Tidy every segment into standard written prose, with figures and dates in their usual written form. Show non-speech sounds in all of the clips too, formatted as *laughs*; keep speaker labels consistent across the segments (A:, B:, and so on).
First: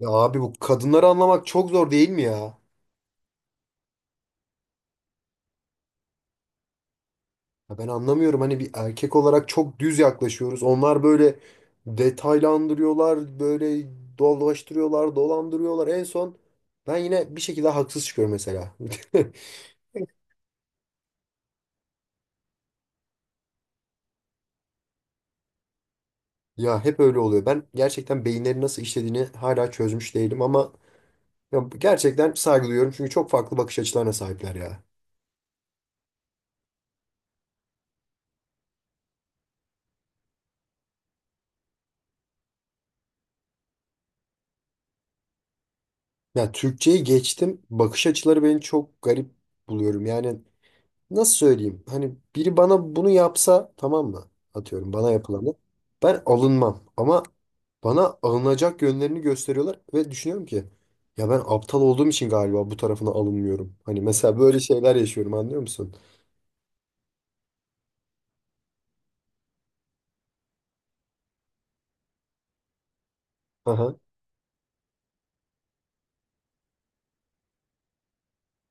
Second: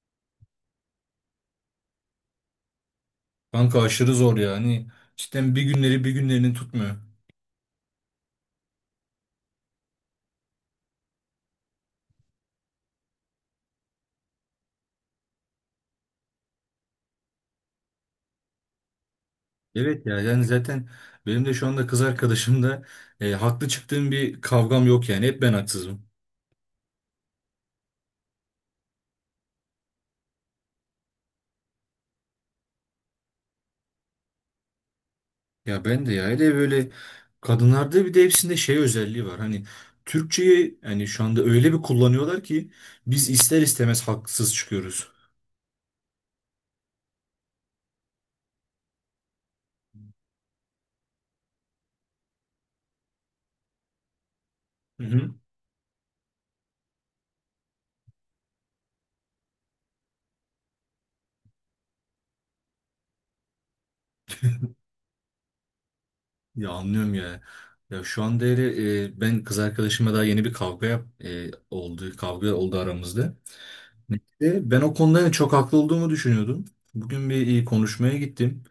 A: Ya abi bu kadınları anlamak çok zor değil mi ya?
B: Kanka aşırı zor ya. Hani cidden bir günlerini tutmuyor.
A: Ya ben anlamıyorum hani bir erkek olarak çok düz yaklaşıyoruz. Onlar böyle detaylandırıyorlar, böyle dolaştırıyorlar, dolandırıyorlar. En son ben yine bir şekilde haksız çıkıyorum mesela. *laughs*
B: Evet ya yani zaten benim de şu anda kız arkadaşımda haklı çıktığım bir kavgam yok yani. Hep ben haksızım.
A: Ya hep öyle oluyor. Ben gerçekten beyinleri nasıl işlediğini hala çözmüş değilim ama ya gerçekten saygı duyuyorum çünkü çok farklı bakış açılarına sahipler ya.
B: Ya ben de ya. Hele böyle kadınlarda bir de hepsinde şey özelliği var. Hani Türkçeyi yani şu anda öyle bir kullanıyorlar ki biz ister istemez haksız çıkıyoruz.
A: Ya Türkçeyi geçtim. Bakış açıları beni çok garip buluyorum. Yani nasıl söyleyeyim? Hani biri bana bunu yapsa tamam mı? Atıyorum
B: Hı
A: bana
B: hı.
A: yapılanı. Ben alınmam ama bana alınacak yönlerini gösteriyorlar ve düşünüyorum ki ya ben aptal olduğum için galiba bu tarafına alınmıyorum. Hani mesela böyle şeyler yaşıyorum anlıyor musun?
B: Ya anlıyorum ya. Ya şu anda hele, ben kız arkadaşıma daha yeni bir kavga oldu. Kavga oldu aramızda.
A: Aha.
B: Ben o konuda yani çok haklı olduğumu düşünüyordum. Bugün bir konuşmaya gittim.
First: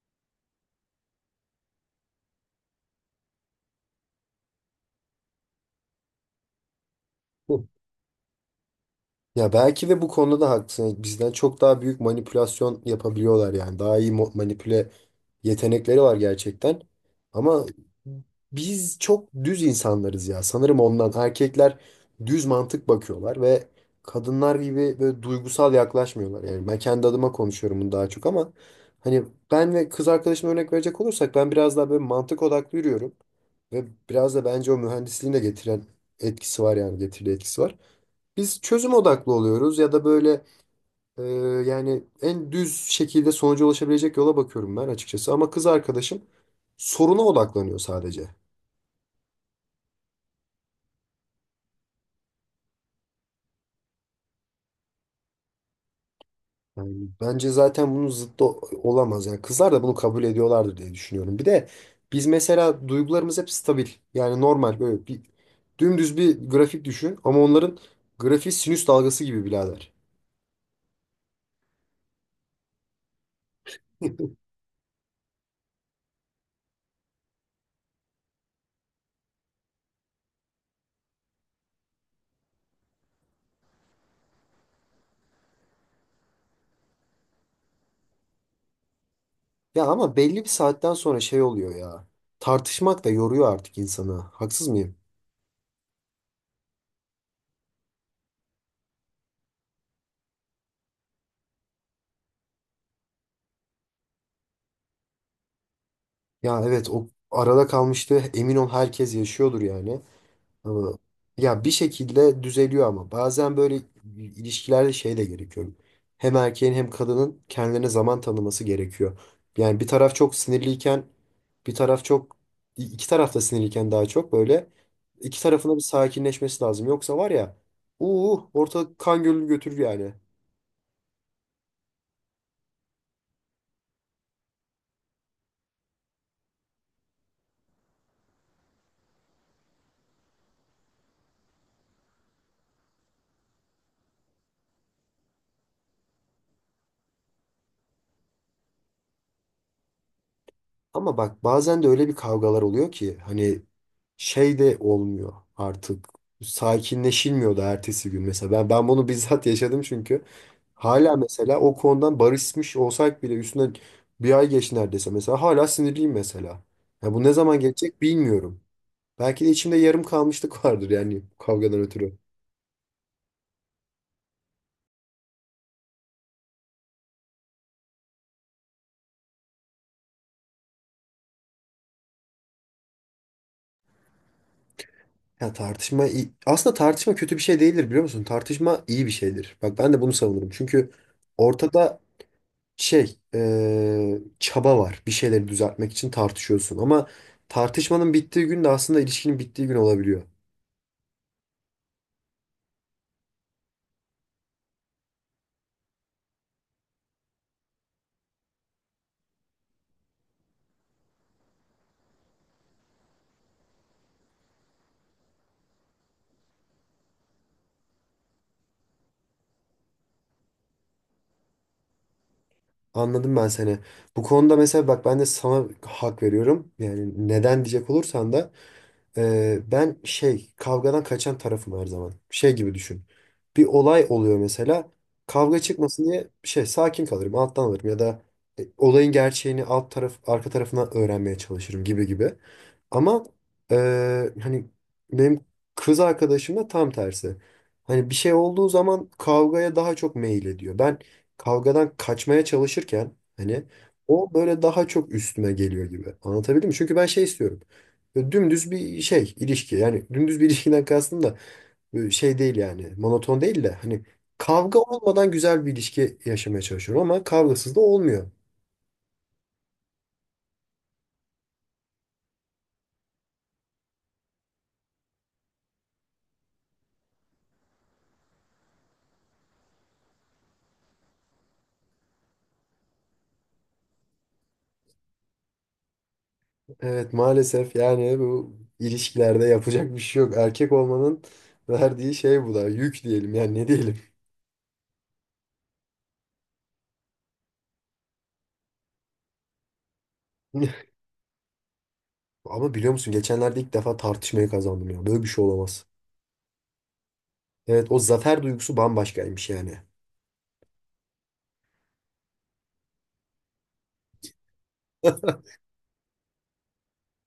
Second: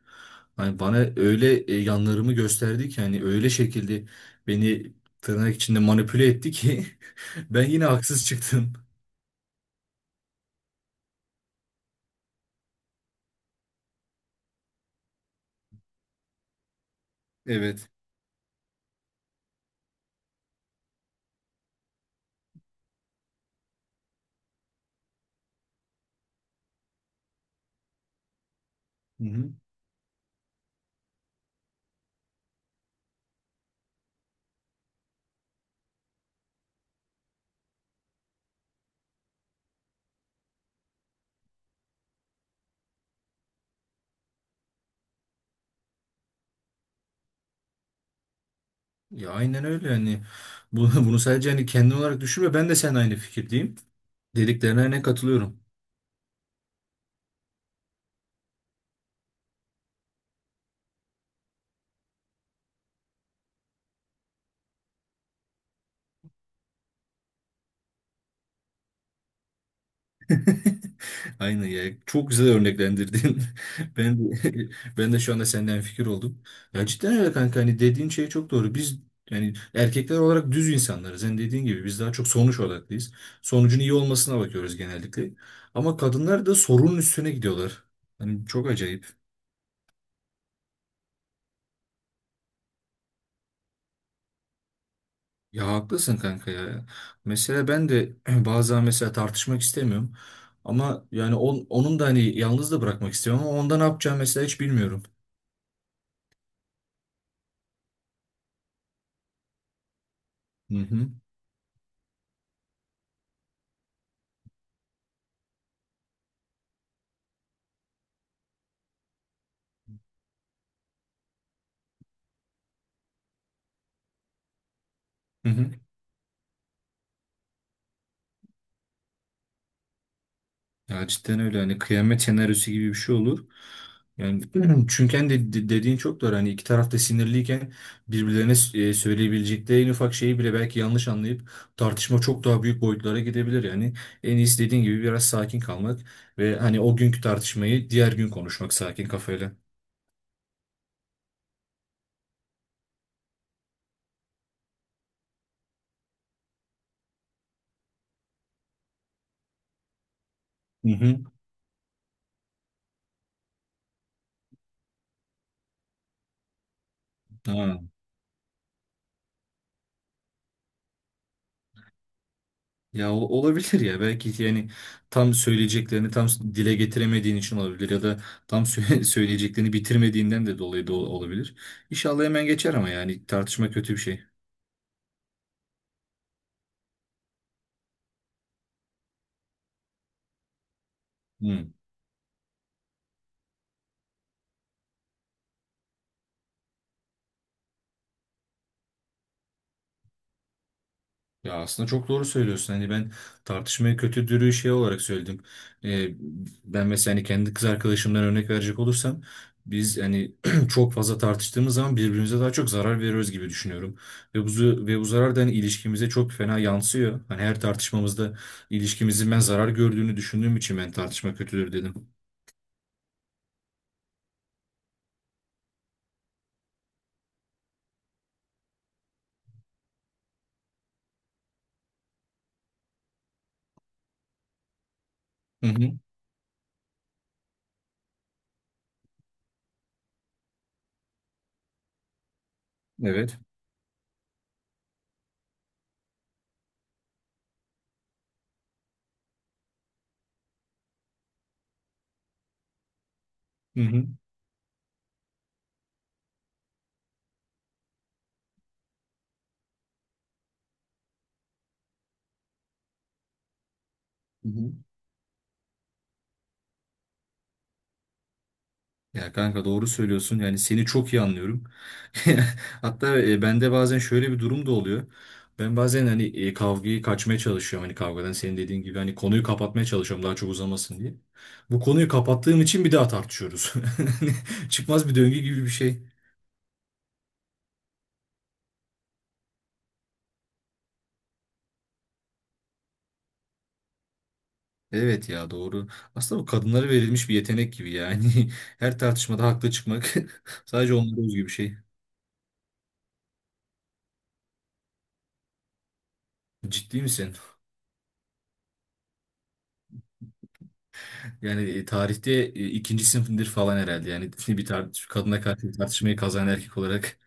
B: Hani bana öyle yanlarımı gösterdi ki hani öyle şekilde beni tırnak içinde manipüle etti ki *laughs* ben
A: Hı.
B: yine haksız çıktım.
A: Ya belki de bu konuda da haklısın. Hani bizden çok daha büyük manipülasyon yapabiliyorlar yani. Daha iyi manipüle yetenekleri var gerçekten. Ama
B: Evet.
A: biz çok düz insanlarız ya. Sanırım ondan erkekler düz mantık bakıyorlar ve kadınlar gibi böyle duygusal yaklaşmıyorlar. Yani ben kendi adıma konuşuyorum bunu daha çok ama hani
B: Hı hı.
A: ben ve kız arkadaşıma örnek verecek olursak ben biraz daha böyle mantık odaklı yürüyorum. Ve biraz da bence o mühendisliğin de getiren etkisi var yani getirdiği etkisi var. Biz çözüm odaklı oluyoruz ya da böyle ee, yani en düz şekilde sonuca ulaşabilecek yola bakıyorum ben açıkçası. Ama kız arkadaşım soruna odaklanıyor sadece.
B: Ya aynen öyle yani. *laughs* Bunu sadece hani kendin olarak düşünme, ben de seninle aynı fikirdeyim. Dediklerine ne katılıyorum.
A: Yani bence zaten bunun zıttı olamaz. Yani kızlar da bunu kabul ediyorlardır diye düşünüyorum. Bir de biz mesela duygularımız hep stabil. Yani normal böyle bir dümdüz bir grafik düşün. Ama onların grafiği sinüs dalgası gibi birader.
B: *laughs* Aynen ya. Çok güzel örneklendirdin. *laughs* Ben
A: *laughs*
B: de, *laughs* Ben de şu anda senden fikir oldum. Ya cidden öyle kanka, hani dediğin şey çok doğru. Biz yani erkekler olarak düz insanlarız. Hani dediğin gibi biz daha çok sonuç odaklıyız. Sonucun iyi olmasına bakıyoruz genellikle. Ama kadınlar da sorunun üstüne gidiyorlar. Hani çok acayip.
A: Ya ama belli bir saatten sonra şey oluyor ya. Tartışmak da yoruyor artık insanı. Haksız mıyım?
B: Ya haklısın kanka ya. Mesela ben de *clears throat* bazen mesela tartışmak istemiyorum. Ama yani onun da hani yalnız da bırakmak istiyorum ama onda ne yapacağım mesela hiç bilmiyorum.
A: Ya evet, o arada kalmıştı. Emin ol herkes yaşıyordur yani.
B: Hı
A: Ama
B: hı.
A: ya bir şekilde düzeliyor ama bazen böyle ilişkilerde şey de gerekiyor. Hem erkeğin hem kadının kendilerine zaman tanıması gerekiyor. Yani bir taraf çok sinirliyken bir taraf çok iki taraf da sinirliyken daha çok böyle iki
B: Hı hı.
A: tarafında bir sakinleşmesi lazım. Yoksa var ya ortalık kan gölünü götürür yani.
B: Ya cidden öyle, hani kıyamet senaryosu gibi bir şey olur. Yani *clears throat* çünkü hani dediğin çok doğru. Hani iki taraf da sinirliyken birbirlerine söyleyebilecekleri en ufak şeyi bile belki yanlış anlayıp tartışma çok daha büyük boyutlara gidebilir. Yani en iyisi dediğin gibi biraz sakin kalmak ve hani o günkü tartışmayı diğer gün konuşmak sakin kafayla.
A: Ama bak bazen de öyle bir kavgalar oluyor ki hani şey de olmuyor artık. Sakinleşilmiyor da ertesi gün mesela. Ben bunu bizzat *laughs* yaşadım çünkü.
B: Hı
A: Hala
B: hı.
A: mesela o konudan barışmış olsak bile üstünden bir ay geç neredeyse mesela hala sinirliyim mesela. Ya bu ne zaman
B: Ha.
A: gelecek bilmiyorum. Belki de içimde yarım kalmışlık *laughs* vardır yani kavgadan ötürü.
B: Ya olabilir ya, belki yani tam söyleyeceklerini tam dile getiremediğin için olabilir, ya da tam *laughs* söyleyeceklerini bitirmediğinden de dolayı da olabilir. İnşallah hemen geçer ama yani tartışma kötü bir şey.
A: Ya aslında tartışma kötü bir şey değildir biliyor musun? Tartışma iyi bir şeydir. Bak ben de bunu savunurum. Çünkü
B: Hmm.
A: ortada şey çaba var. Bir şeyleri düzeltmek için tartışıyorsun. Ama tartışmanın bittiği gün de aslında ilişkinin bittiği gün olabiliyor.
B: Ya aslında çok doğru söylüyorsun. Hani ben tartışmayı kötü dürüyü şey olarak söyledim. Ee, ben mesela hani kendi kız arkadaşımdan örnek verecek olursam biz hani *clears throat* çok fazla tartıştığımız zaman birbirimize daha çok zarar veriyoruz gibi düşünüyorum. Ve bu zarar da hani ilişkimize çok fena yansıyor. Hani her tartışmamızda ilişkimizin ben zarar gördüğünü düşündüğüm için ben tartışma kötüdür dedim.
A: Anladım ben seni. Bu konuda mesela bak ben de sana hak veriyorum. Yani neden diyecek olursan da ben şey kavgadan kaçan tarafım her zaman. Şey gibi düşün. Bir olay oluyor mesela. Kavga
B: Hı hı.
A: çıkmasın diye şey sakin kalırım, alttan alırım ya da olayın gerçeğini alt taraf arka tarafından öğrenmeye çalışırım gibi gibi. Ama
B: Evet.
A: hani benim kız arkadaşım da tam tersi. Hani bir şey olduğu zaman kavgaya daha çok meyil ediyor. Ben kavgadan kaçmaya çalışırken hani
B: Hı hı.
A: o böyle daha çok üstüme geliyor gibi. Anlatabildim mi? Çünkü ben şey istiyorum. Böyle dümdüz bir şey ilişki yani dümdüz bir ilişkiden kastım da böyle şey değil yani monoton değil de hani
B: Hı hı.
A: kavga olmadan güzel bir ilişki yaşamaya çalışıyorum ama kavgasız da olmuyor.
B: Ya kanka doğru söylüyorsun. Yani seni çok iyi anlıyorum. *laughs* Hatta bende bazen şöyle bir durum da oluyor. Ben bazen hani kavgayı kaçmaya çalışıyorum. Hani kavgadan senin dediğin gibi hani konuyu kapatmaya çalışıyorum daha çok uzamasın diye. Bu konuyu kapattığım için bir daha tartışıyoruz. *laughs* Çıkmaz bir döngü gibi bir şey.
A: Evet maalesef yani bu ilişkilerde yapacak bir şey yok. Erkek olmanın verdiği şey bu da yük diyelim yani ne diyelim.
B: Evet ya, doğru. Aslında bu kadınlara verilmiş bir yetenek gibi yani. *laughs* Her tartışmada haklı çıkmak *laughs*
A: *laughs*
B: sadece onlara özgü bir şey.
A: Ama biliyor musun geçenlerde ilk defa tartışmayı kazandım ya böyle bir şey olamaz.
B: Ciddi misin?
A: Evet o zafer duygusu bambaşkaymış yani.
B: Yani tarihte ikinci sınıfındır falan herhalde. Yani *laughs* bir
A: *laughs*
B: kadına karşı bir tartışmayı kazanan erkek olarak.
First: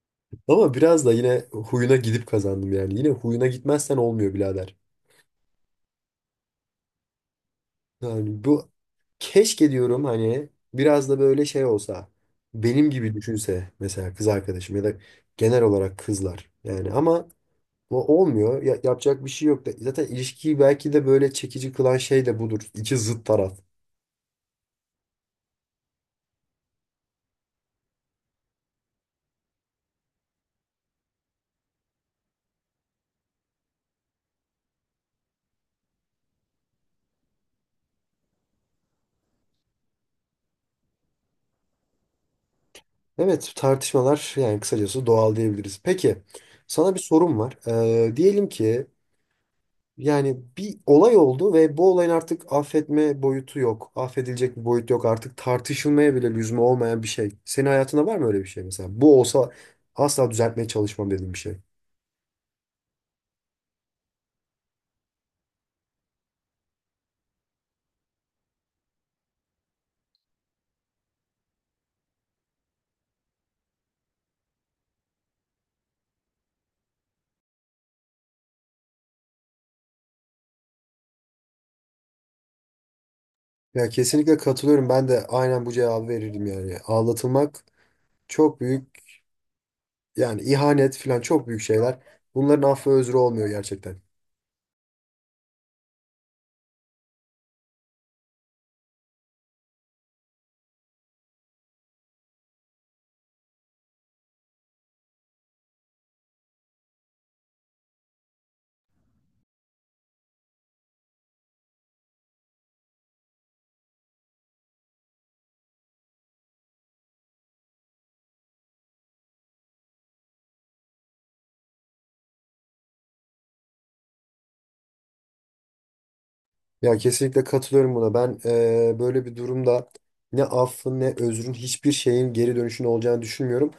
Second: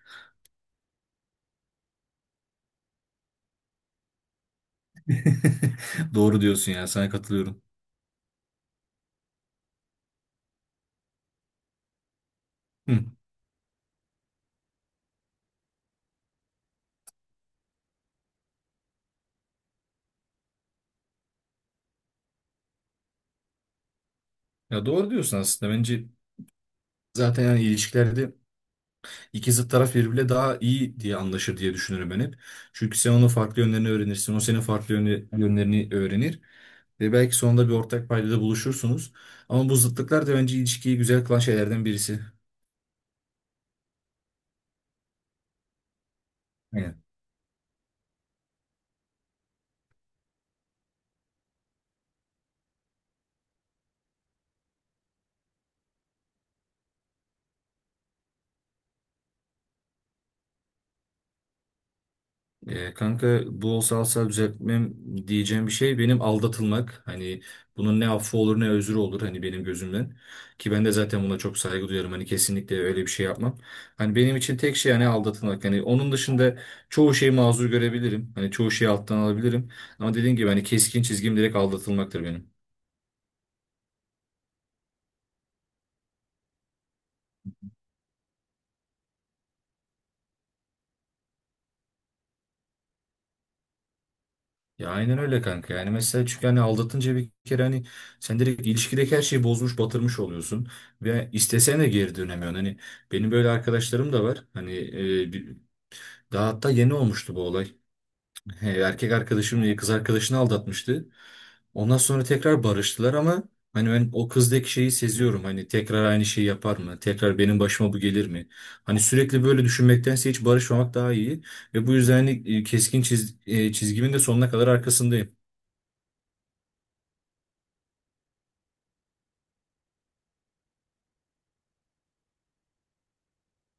A: Ama biraz da yine huyuna gidip kazandım yani. Yine huyuna gitmezsen olmuyor birader.
B: *laughs* Doğru diyorsun ya, sana katılıyorum.
A: Yani bu keşke diyorum hani biraz da böyle şey olsa. Benim
B: Hı.
A: gibi düşünse mesela kız arkadaşım ya da genel olarak kızlar. Yani ama bu olmuyor. Yapacak bir şey yok da. Zaten ilişkiyi belki de böyle çekici kılan şey de budur. İki zıt taraf.
B: Ya doğru diyorsun aslında. Bence zaten yani ilişkilerde iki zıt taraf birbiriyle daha iyi diye anlaşır diye düşünürüm ben hep. Çünkü sen onun farklı yönlerini öğrenirsin. O senin farklı yönlerini öğrenir. Ve belki sonunda bir ortak paydada buluşursunuz. Ama bu zıtlıklar da bence ilişkiyi güzel kılan şeylerden birisi.
A: Evet tartışmalar yani kısacası doğal diyebiliriz. Peki sana bir sorum var. Diyelim ki yani bir olay oldu ve bu olayın artık affetme boyutu yok. Affedilecek bir boyut yok. Artık tartışılmaya bile lüzum olmayan bir şey. Senin hayatında var mı öyle bir şey mesela? Bu olsa asla düzeltmeye çalışmam dediğim bir şey.
B: Kanka bu olsa alsa düzeltmem diyeceğim bir şey benim aldatılmak. Hani bunun ne affı olur ne özrü olur, hani benim gözümden. Ki ben de zaten buna çok saygı duyarım. Hani kesinlikle öyle bir şey yapmam. Hani benim için tek şey hani aldatılmak. Hani onun dışında çoğu şeyi mazur görebilirim. Hani çoğu şeyi alttan alabilirim. Ama dediğim gibi hani keskin çizgim direkt aldatılmaktır benim.
A: Ya kesinlikle katılıyorum. Ben de aynen bu cevabı verirdim yani. Ağlatılmak çok büyük yani ihanet falan çok büyük şeyler. Bunların affı özrü olmuyor gerçekten.
B: Ya aynen öyle kanka. Yani mesela çünkü hani aldatınca bir kere hani sen direkt ilişkideki her şeyi bozmuş, batırmış oluyorsun ve istesen de geri dönemiyorsun. Hani benim böyle arkadaşlarım da var. Hani daha hatta yeni olmuştu bu olay. He, erkek arkadaşım kız arkadaşını aldatmıştı. Ondan sonra tekrar barıştılar ama hani ben o kızdaki şeyi seziyorum. Hani tekrar aynı şeyi yapar mı? Tekrar benim başıma bu gelir mi? Hani sürekli böyle düşünmektense hiç barışmamak daha iyi. Ve bu yüzden hani keskin çizgimin de sonuna kadar arkasındayım.
A: Ya kesinlikle katılıyorum buna. Ben böyle bir durumda ne affın ne özrün hiçbir şeyin geri dönüşünün olacağını düşünmüyorum.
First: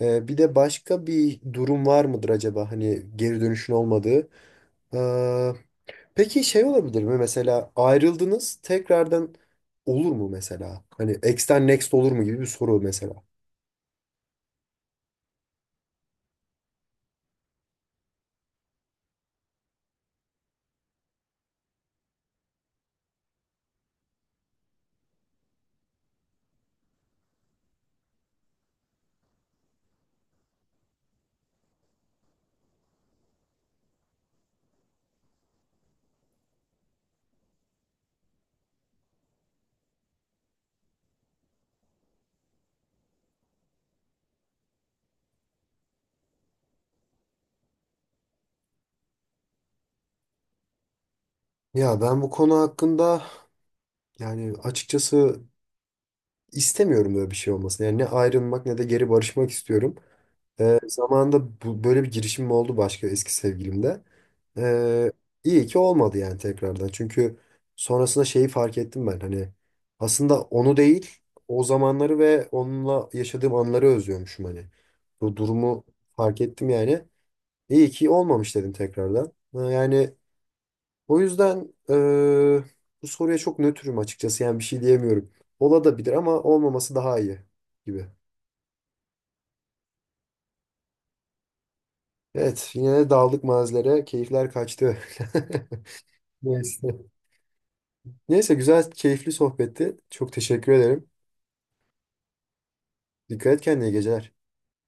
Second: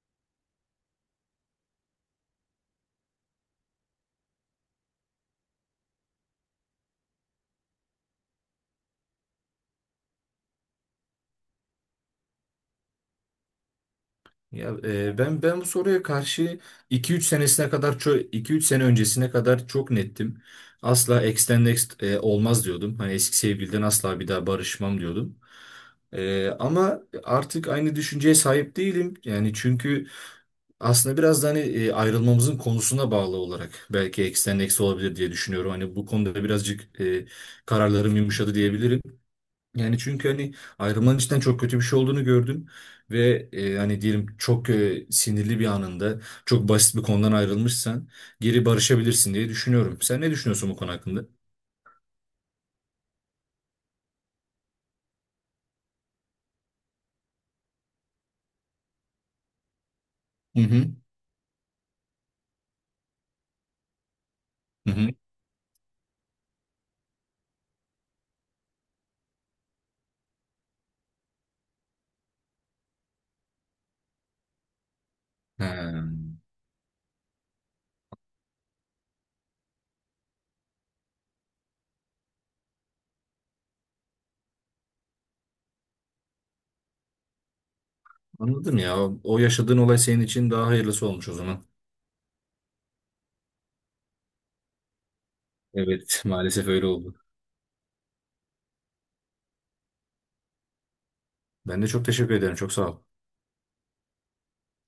A: Bir de başka bir durum var mıdır acaba hani geri dönüşün olmadığı? Ee, peki şey olabilir mi mesela ayrıldınız tekrardan olur mu mesela? Hani ex'ten next olur mu gibi bir soru mesela.
B: Ya ben bu soruya karşı iki üç senesine kadar çok 2-3 sene öncesine kadar çok nettim. Asla ex next olmaz diyordum. Hani eski sevgiliden asla bir daha barışmam diyordum. Ama artık aynı düşünceye sahip değilim. Yani çünkü aslında biraz da hani ayrılmamızın konusuna bağlı olarak belki ex next olabilir diye düşünüyorum. Hani bu konuda birazcık kararlarım yumuşadı diyebilirim. Yani çünkü hani ayrılmanın içten çok kötü bir şey olduğunu gördüm ve hani diyelim çok sinirli bir anında çok basit bir konudan ayrılmışsan geri barışabilirsin diye düşünüyorum. Sen ne düşünüyorsun bu konu hakkında?
A: Ya ben bu konu hakkında yani açıkçası istemiyorum böyle bir şey olmasını. Yani ne ayrılmak ne de geri barışmak istiyorum.
B: Hı hı.
A: Zamanında bu, böyle bir girişimim oldu başka eski sevgilimde.
B: Hı hı.
A: Ee, iyi ki olmadı yani tekrardan. Çünkü sonrasında şeyi fark ettim ben. Hani aslında onu değil, o zamanları ve onunla yaşadığım anları özlüyormuşum hani. Bu
B: Ha,
A: durumu fark ettim yani. İyi ki olmamış dedim tekrardan. Ha, yani o yüzden bu soruya çok nötrüm açıkçası. Yani bir şey diyemiyorum. Ola da bilir ama olmaması daha iyi gibi.
B: anladım ya. O yaşadığın olay senin için daha hayırlısı olmuş o zaman.
A: Evet, yine de daldık mazilere. Keyifler kaçtı.
B: Evet,
A: *laughs*
B: maalesef öyle
A: Neyse.
B: oldu.
A: Neyse güzel, keyifli sohbetti. Çok teşekkür ederim.
B: Ben de çok teşekkür ederim. Çok sağ ol.
A: Dikkat et kendine, iyi geceler.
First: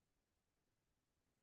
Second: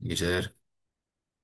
B: İyi geceler.